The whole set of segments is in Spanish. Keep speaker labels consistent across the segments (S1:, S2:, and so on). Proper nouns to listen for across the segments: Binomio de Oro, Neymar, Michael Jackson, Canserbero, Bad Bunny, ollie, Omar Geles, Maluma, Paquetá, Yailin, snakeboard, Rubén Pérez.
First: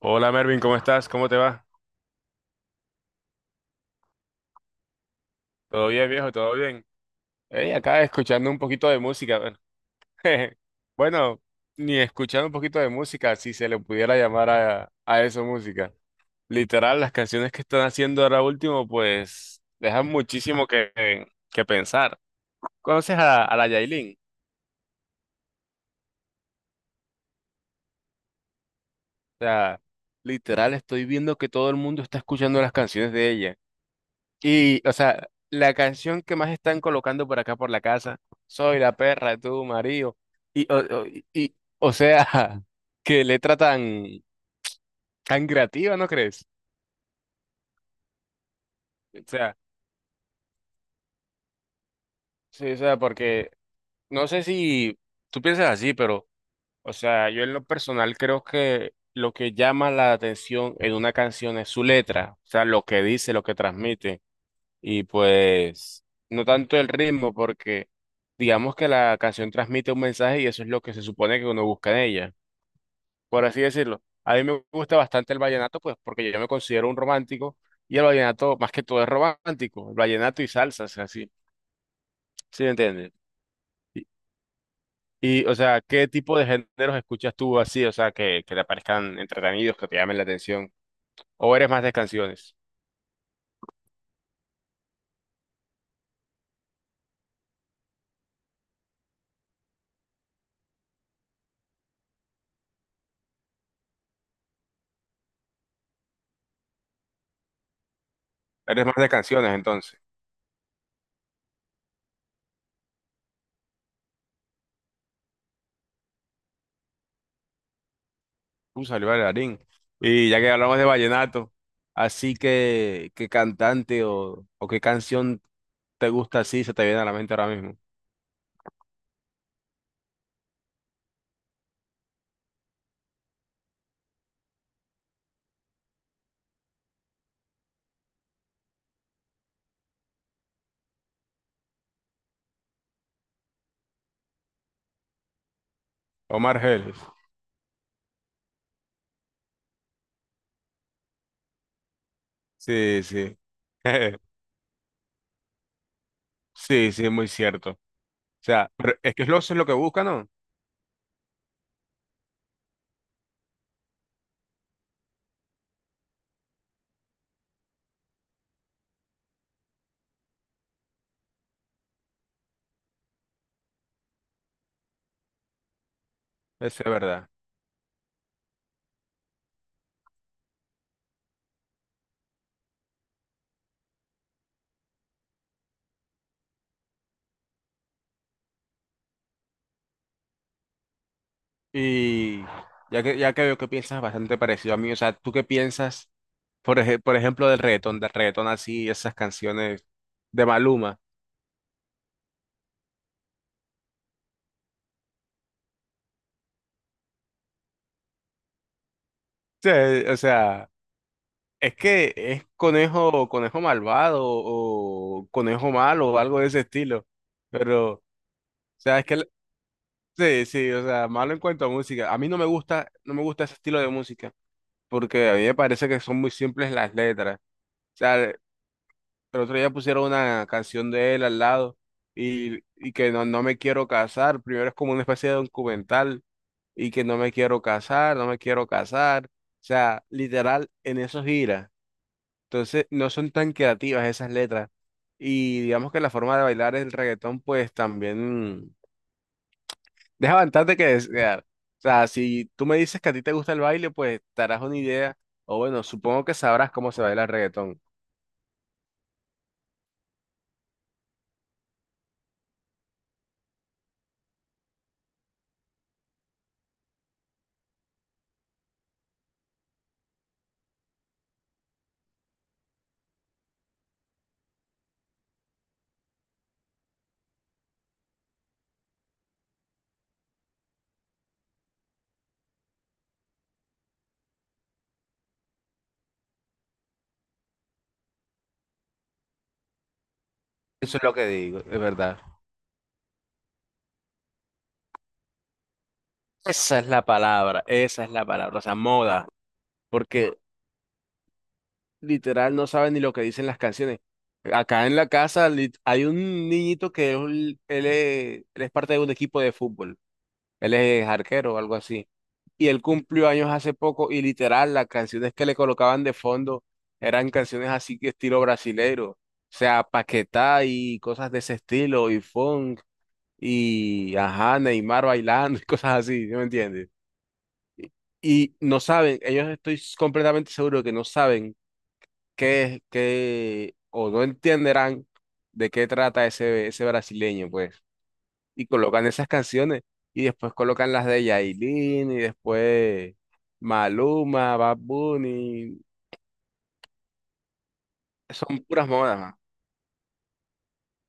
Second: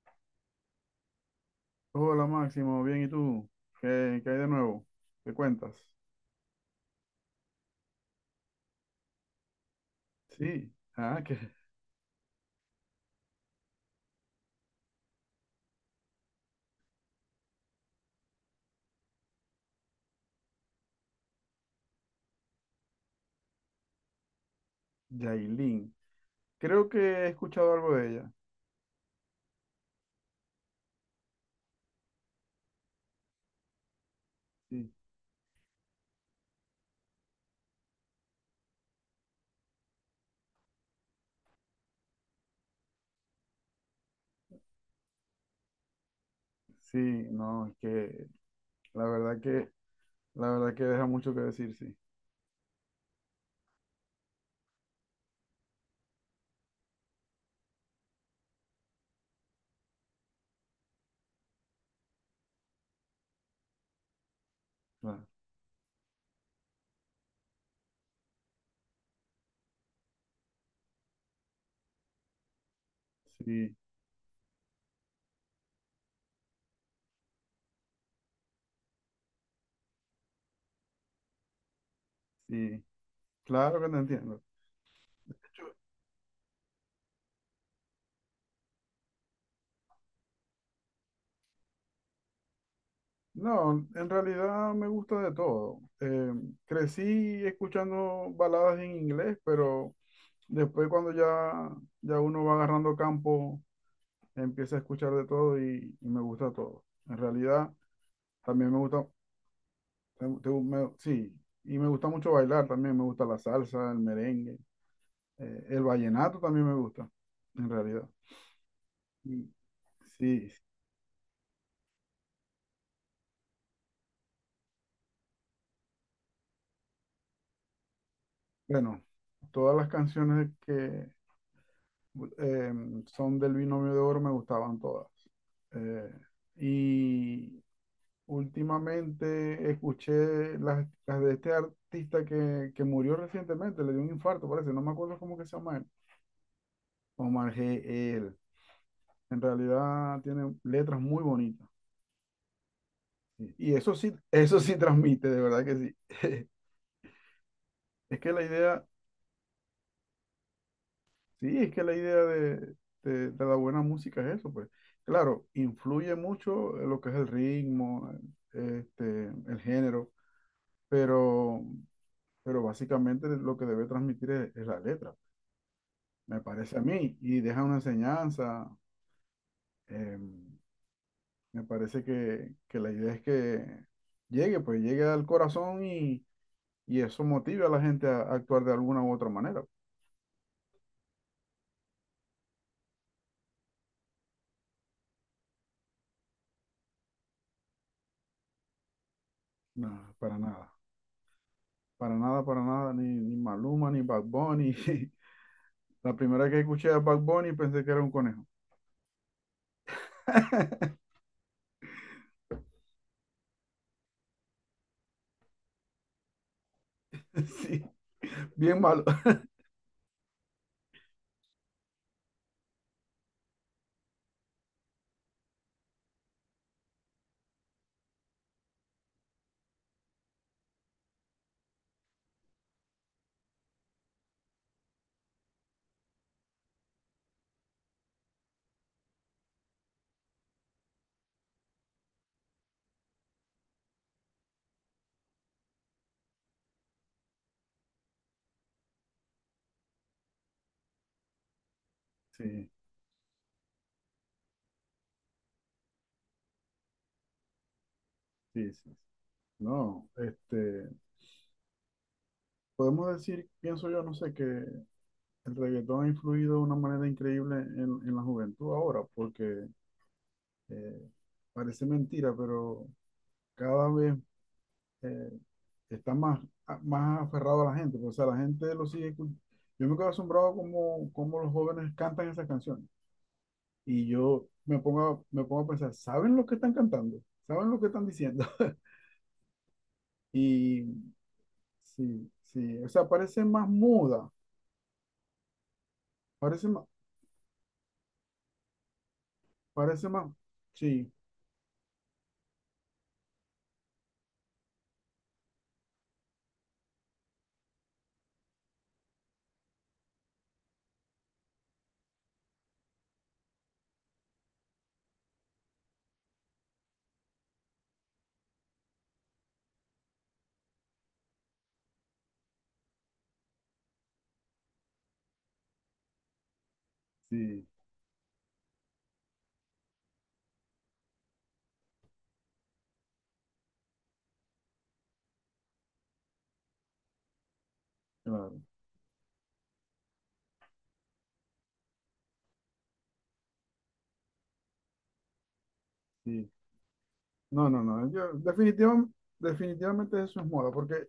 S1: Hola Mervin, ¿cómo estás? ¿Cómo te va?
S2: Hola Máximo, bien, ¿y tú? ¿Qué hay de nuevo? ¿Qué cuentas?
S1: ¿Todo bien, viejo? ¿Todo bien? Hey, acá escuchando un poquito de música. Bueno,
S2: Sí, ah, que
S1: bueno, ni escuchando un poquito de música, si se le pudiera llamar a eso música. Literal, las canciones que están haciendo ahora último, pues dejan muchísimo que pensar. ¿Conoces a la Yailin?
S2: Yailin. Creo que he escuchado algo de ella.
S1: O sea, literal, estoy viendo que todo el mundo está escuchando las canciones de ella. Y,
S2: Sí,
S1: o sea, la canción que más están colocando por acá por la casa, soy la perra de tu marido. O sea, qué letra tan, tan creativa, ¿no crees?
S2: sí, no, es que la
S1: O
S2: verdad
S1: sea,
S2: que, la verdad que deja mucho que decir, sí.
S1: sí, o sea, porque no sé si tú piensas así, pero, o sea, yo en lo personal creo que lo que llama la atención en una canción es su letra, o sea, lo que dice, lo que transmite. Y
S2: Claro,
S1: pues no tanto el ritmo, porque digamos que la canción transmite un mensaje y eso es lo que se supone que uno busca en ella, por así
S2: sí,
S1: decirlo. A mí me gusta bastante el vallenato, pues porque yo me considero un romántico y el vallenato más que todo es romántico, el vallenato y salsas, así, ¿sí me
S2: sí,
S1: entiendes?
S2: claro que te
S1: Y,
S2: entiendo.
S1: y, o
S2: Yo-
S1: sea, ¿qué tipo de géneros escuchas tú así, o sea, que te parezcan entretenidos, que te llamen la atención? ¿O eres más de canciones?
S2: No, en realidad me gusta de todo. Crecí escuchando baladas en inglés, pero después cuando ya uno va agarrando campo, empiezo a escuchar de todo y me gusta todo. En realidad, también me
S1: Eres más
S2: gusta,
S1: de canciones entonces.
S2: sí, y me gusta mucho bailar también, me gusta la salsa, el merengue, el vallenato también me gusta, en realidad.
S1: Salió
S2: Y
S1: bailarín. Y ya que
S2: sí,
S1: hablamos de vallenato, así que, ¿qué cantante o qué canción te gusta así se te viene a la mente ahora mismo?
S2: bueno, todas las canciones que eh, son del Binomio de Oro me gustaban todas. Eh, y últimamente escuché las de este artista que murió recientemente, le dio un infarto, parece, no me acuerdo cómo que se llama él.
S1: Omar Geles.
S2: Omar G. L. En realidad tiene letras muy bonitas.
S1: Sí, sí.
S2: Sí. Y eso sí transmite, de verdad que sí.
S1: Sí, sí, muy cierto. O
S2: Es que la
S1: sea,
S2: idea,
S1: pero es que es lo, eso es lo que buscan, ¿no?
S2: sí, es que la idea de la buena música es eso, pues. Claro, influye mucho lo que es el ritmo, el género, pero, pero básicamente lo que debe transmitir es la letra, me parece a
S1: Eso es
S2: mí.
S1: verdad.
S2: Y deja una enseñanza. em, Me parece que la idea es que llegue, pues llegue al corazón y eso motive a la gente a actuar de alguna u otra manera.
S1: Y ya que veo que piensas bastante parecido a mí, o sea, ¿tú qué piensas, por ejemplo, del reggaetón, así, esas canciones
S2: No, para
S1: de
S2: nada,
S1: Maluma?
S2: para nada, para nada, ni Maluma, ni Bad Bunny. La primera que escuché a Bad Bunny pensé que era un conejo.
S1: Sí, o sea. Es que es conejo, conejo malvado o conejo malo o algo de ese estilo.
S2: Sí,
S1: Pero, o
S2: bien
S1: sea,
S2: malo.
S1: es que sí, sí, o sea, malo en cuanto a música. A mí no me gusta, no me gusta ese estilo de música porque a mí me parece que son muy simples las letras. O sea, el otro día pusieron una canción de él al lado y que no, no me quiero casar. Primero es como una especie de documental y que no me quiero casar, no me quiero casar. O sea, literal, en eso gira. Entonces, no son tan creativas esas letras. Y digamos que la forma de bailar el reggaetón, pues también deja bastante que desear. O sea, si tú
S2: Sí,
S1: me dices que a ti te gusta el baile, pues te harás una idea, o bueno, supongo que sabrás cómo se baila el reggaetón.
S2: sí, sí. No, podemos decir, pienso yo, no sé, que el reggaetón ha influido de una manera increíble en la juventud ahora, porque eh, parece mentira, pero cada vez eh, está más, más aferrado a la gente. Pues, o sea, la gente lo sigue. Yo me quedo asombrado como los jóvenes cantan esas canciones. Y yo me pongo a pensar, ¿saben lo que están cantando? ¿Saben lo que están diciendo? Y
S1: Eso es lo que digo, es verdad.
S2: sí, sí, o sea, parece más muda, parece
S1: Esa
S2: más,
S1: es la palabra, esa es la palabra, o sea, moda,
S2: parece más,
S1: porque
S2: sí,
S1: literal no saben ni lo que dicen las canciones. Acá en la casa hay un niñito que es él es parte de un equipo de fútbol. Él es arquero o algo así. Y él cumplió años hace poco y literal las canciones que le colocaban de fondo eran canciones así que estilo brasileiro. O sea, Paquetá y cosas de ese estilo y funk y ajá, Neymar bailando y cosas así, ¿sí me entiendes?
S2: sí,
S1: Y no saben, ellos estoy completamente seguro que no saben qué es, o no entenderán de qué trata ese, brasileño, pues
S2: claro,
S1: y colocan esas canciones y después colocan las de Yailin y después Maluma, Bad Bunny,
S2: sí. No, no, no, yo
S1: son puras
S2: definitiva-
S1: modas. Ma.
S2: definitivamente eso es moda, porque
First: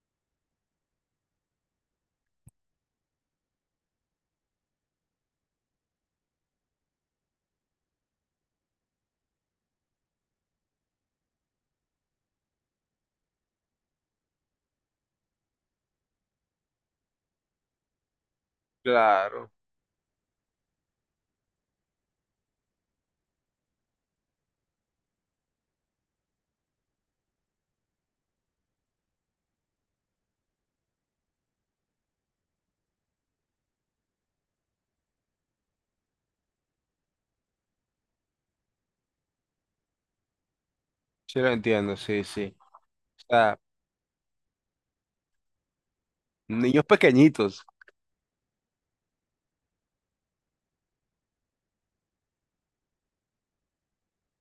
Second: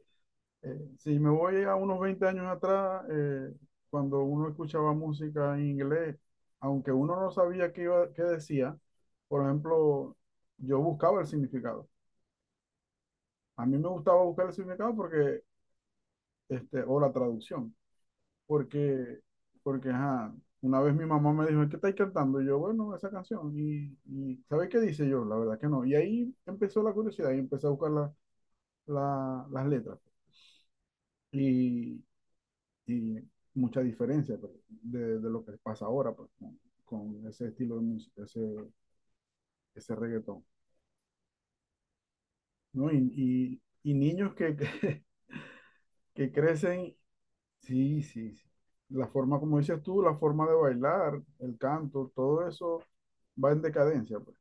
S2: Si me voy a unos 20 años atrás, cuando uno escuchaba música en inglés, aunque uno no sabía qué decía, por ejemplo, yo buscaba el significado. A mí me gustaba buscar el significado porque, o la traducción, porque,
S1: Claro,
S2: porque, ajá, una vez mi mamá me dijo, ¿qué estáis cantando? Y yo, bueno, esa canción. Y ¿sabéis qué dice yo? La verdad que no. Y ahí empezó la curiosidad y empecé a buscar las letras. y y mucha diferencia pues, de lo que pasa ahora pues, con ese estilo de música, ese reggaetón,
S1: sí lo entiendo, sí, sí.
S2: ¿no?
S1: O
S2: Y,
S1: sea,
S2: y, y niños que
S1: niños
S2: crecen,
S1: pequeñitos,
S2: sí, sí, sí. La forma, como dices tú, la forma de bailar, el canto, todo eso va en decadencia, pues.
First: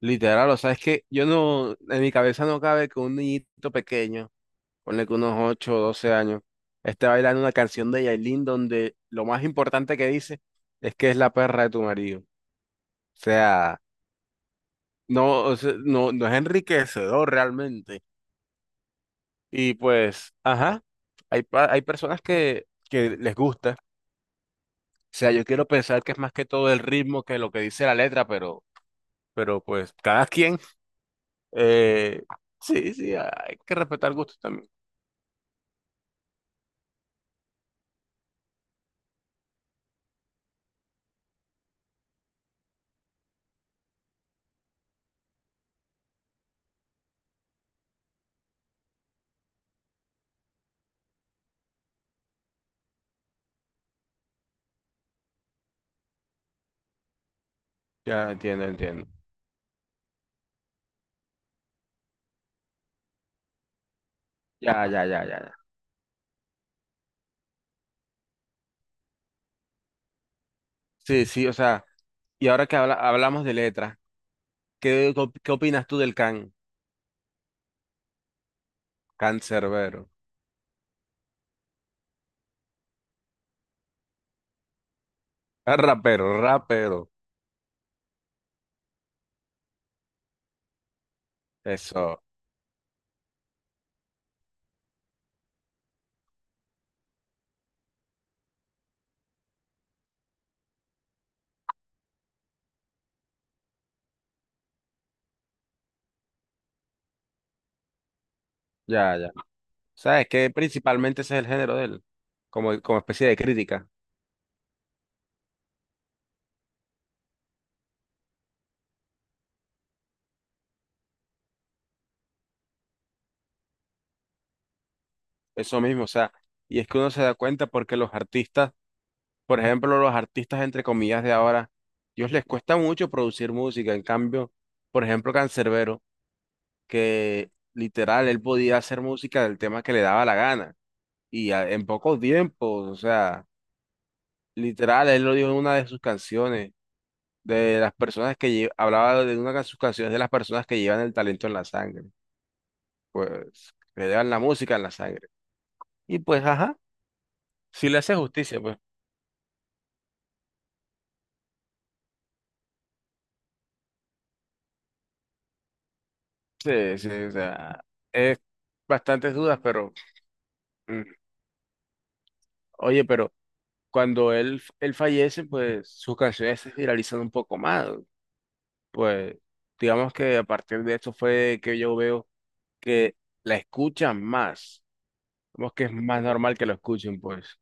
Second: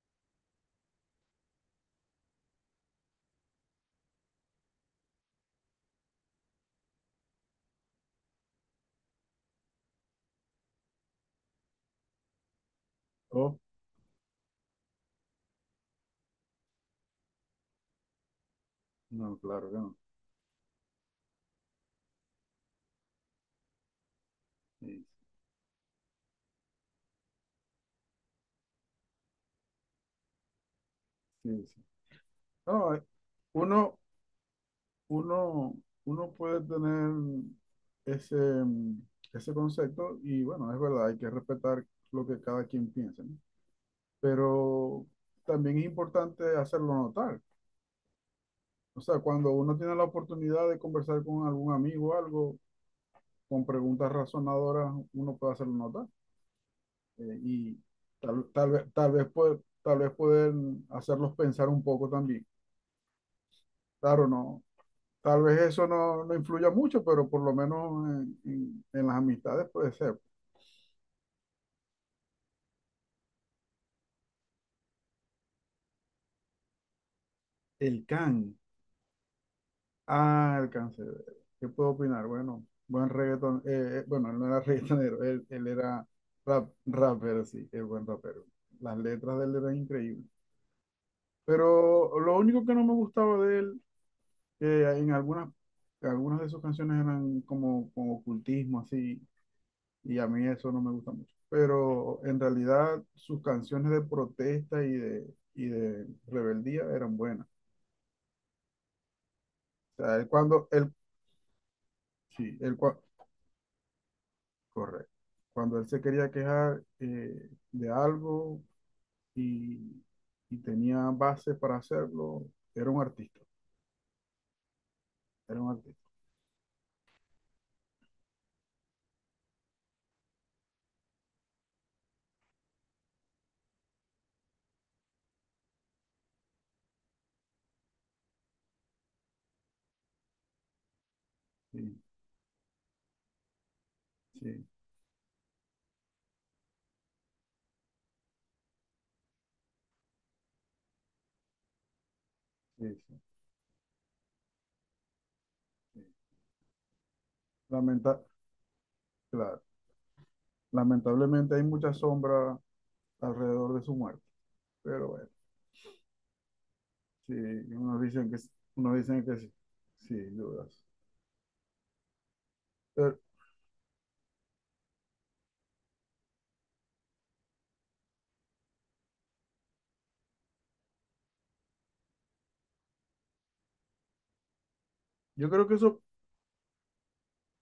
S1: literal, o sea, es que yo no, en mi cabeza no cabe que un niñito pequeño, ponle que unos 8 o 12 años, esté bailando una canción de Yailin donde lo más importante que dice es que es la perra de tu marido.
S2: Oh,
S1: Sea, no, o sea, no, no es enriquecedor realmente.
S2: no, claro
S1: Y
S2: que no.
S1: pues, ajá, hay, hay personas que les gusta.
S2: Sí,
S1: O sea, yo quiero pensar que es más que todo el ritmo que lo que dice la letra, pero pues cada quien.
S2: sí, sí.
S1: Eh,
S2: No,
S1: sí, sí, hay que
S2: uno,
S1: respetar gustos también.
S2: uno, uno puede tener ese, mm, ese concepto y bueno, es verdad, hay que respetar lo que cada quien piensa, ¿no? Pero también es importante hacerlo notar. O sea, cuando uno tiene la oportunidad de conversar con algún amigo o algo, con preguntas razonadoras, uno puede hacerlo notar y
S1: Ya
S2: tal,
S1: entiendo,
S2: tal vez,
S1: entiendo.
S2: tal vez, puede- tal vez pueden hacerlos pensar un poco también. Claro, no,
S1: Ya, ya, ya, ya,
S2: tal vez
S1: ya.
S2: eso no influya mucho, pero por lo menos en las amistades puede ser.
S1: Sí, sí, o sea, y ahora que hablamos de letra, ¿ qué opinas tú del can?
S2: El can.
S1: Cancerbero.
S2: Ah, el cancerbero. ¿Qué puedo opinar? Bueno, buen reggaeton. Bueno, él no era reggaetonero, él
S1: Ah,
S2: era
S1: rapero, rapero.
S2: rapper, sí, el buen rapero. Las letras de él eran increíbles. Pero
S1: Eso,
S2: lo único que no me gustaba de él, que en algunas de sus canciones eran como ocultismo, así. Y a mí eso no me gusta mucho. Pero en realidad sus canciones de protesta y de rebeldía eran buenas.
S1: ya, ya.
S2: O sea,
S1: ¿Sabes que principalmente ese es el género de él?
S2: sí,
S1: Como, como especie de crítica.
S2: correcto. Cuando él se quería quejar de algo y, y tenía base para hacerlo, era un artista, era un
S1: Eso
S2: artista.
S1: mismo, o sea, y es que uno se da cuenta porque los artistas, por ejemplo, los artistas entre comillas de ahora, ellos les cuesta mucho producir música. En cambio, por ejemplo, Canserbero, que literal él podía hacer música del tema que le daba la gana y en
S2: Sí,
S1: pocos tiempos, o sea,
S2: sí,
S1: literal él lo dijo en una de sus canciones, de las personas que hablaba de una de sus canciones de las personas que llevan el talento en la sangre,
S2: sí, sí,
S1: pues que llevan la música en la sangre.
S2: sí.
S1: Y pues, ajá, sí le hace
S2: Lamenta-
S1: justicia, pues.
S2: claro, lamentablemente hay mucha sombra alrededor de su muerte, pero bueno.
S1: Sí, sí, o
S2: Sí,
S1: sea,
S2: unos dicen que,
S1: es
S2: s- unos dicen
S1: bastantes
S2: que sí,
S1: dudas, pero
S2: sí dudas.
S1: mm, oye,
S2: Pero
S1: pero cuando él fallece, pues sus canciones se viralizan un poco más. Pues digamos que a partir de eso fue que yo veo que la escuchan más.
S2: yo creo
S1: Como
S2: que
S1: que es
S2: eso,
S1: más normal que lo escuchen, pues.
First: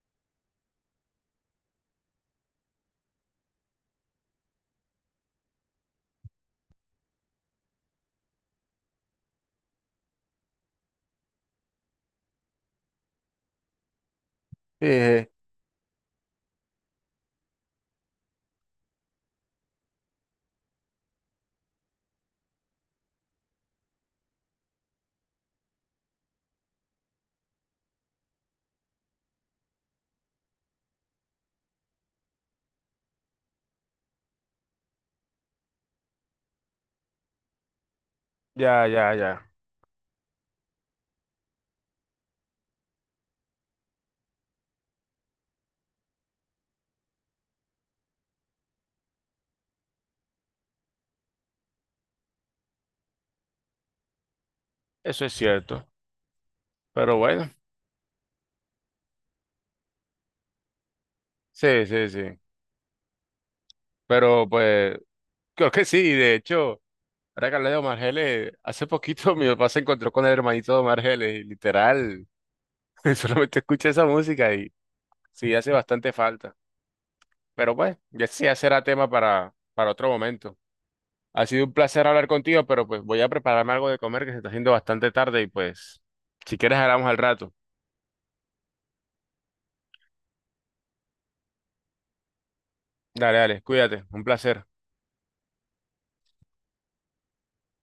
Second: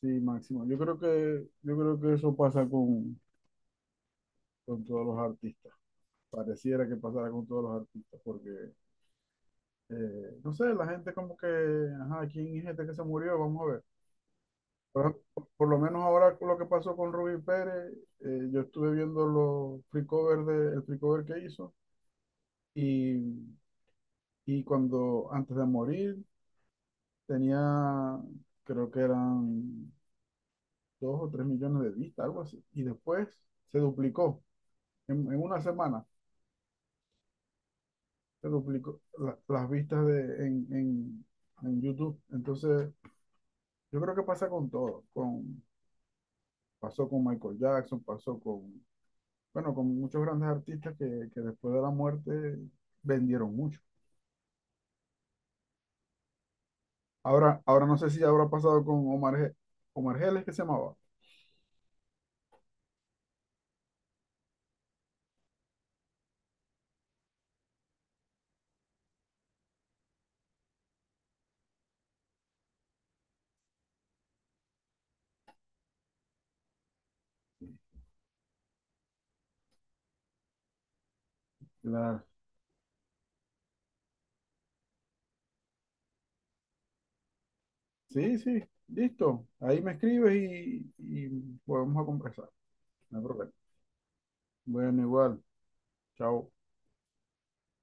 S2: sí, Máximo, yo creo que eso pasa con todos los artistas. Pareciera que pasara con todos los artistas, porque, no sé, la gente como que, ajá, ¿quién es este que se murió? Vamos a ver.
S1: Sí,
S2: Por, por lo menos ahora con lo que pasó con Rubén Pérez, yo estuve viendo los free cover el free cover que hizo y, y cuando, antes de morir, tenía, creo que eran 2 o 3 millones de vistas, algo así. Y después se duplicó, en una semana se
S1: ya,
S2: duplicó
S1: ya,
S2: la-
S1: ya.
S2: las vistas en YouTube. Entonces, yo creo que pasa con todo, pasó con Michael Jackson, pasó con, bueno, con muchos grandes artistas que después de la muerte vendieron mucho.
S1: Eso es cierto. Pero bueno,
S2: Ahora no sé si habrá pasado con Omar Geles, que se llamaba.
S1: sí, sí, sí. Pero pues, creo que sí, de hecho. Ahora que hablé de Omar Geles, hace poquito mi papá se encontró con el hermanito de Omar Geles y literal solamente escuché esa música y sí hace bastante falta. Pero pues, ya sí ya será tema para otro momento. Ha sido un placer
S2: La-
S1: hablar contigo, pero pues voy a prepararme algo de comer que se está haciendo bastante tarde y pues, si quieres hablamos al rato.
S2: Sí, sí, listo. Ahí me escribes y podemos a conversar. No hay
S1: Dale,
S2: problema.
S1: dale, cuídate, un placer.
S2: Bueno, igual. Chao.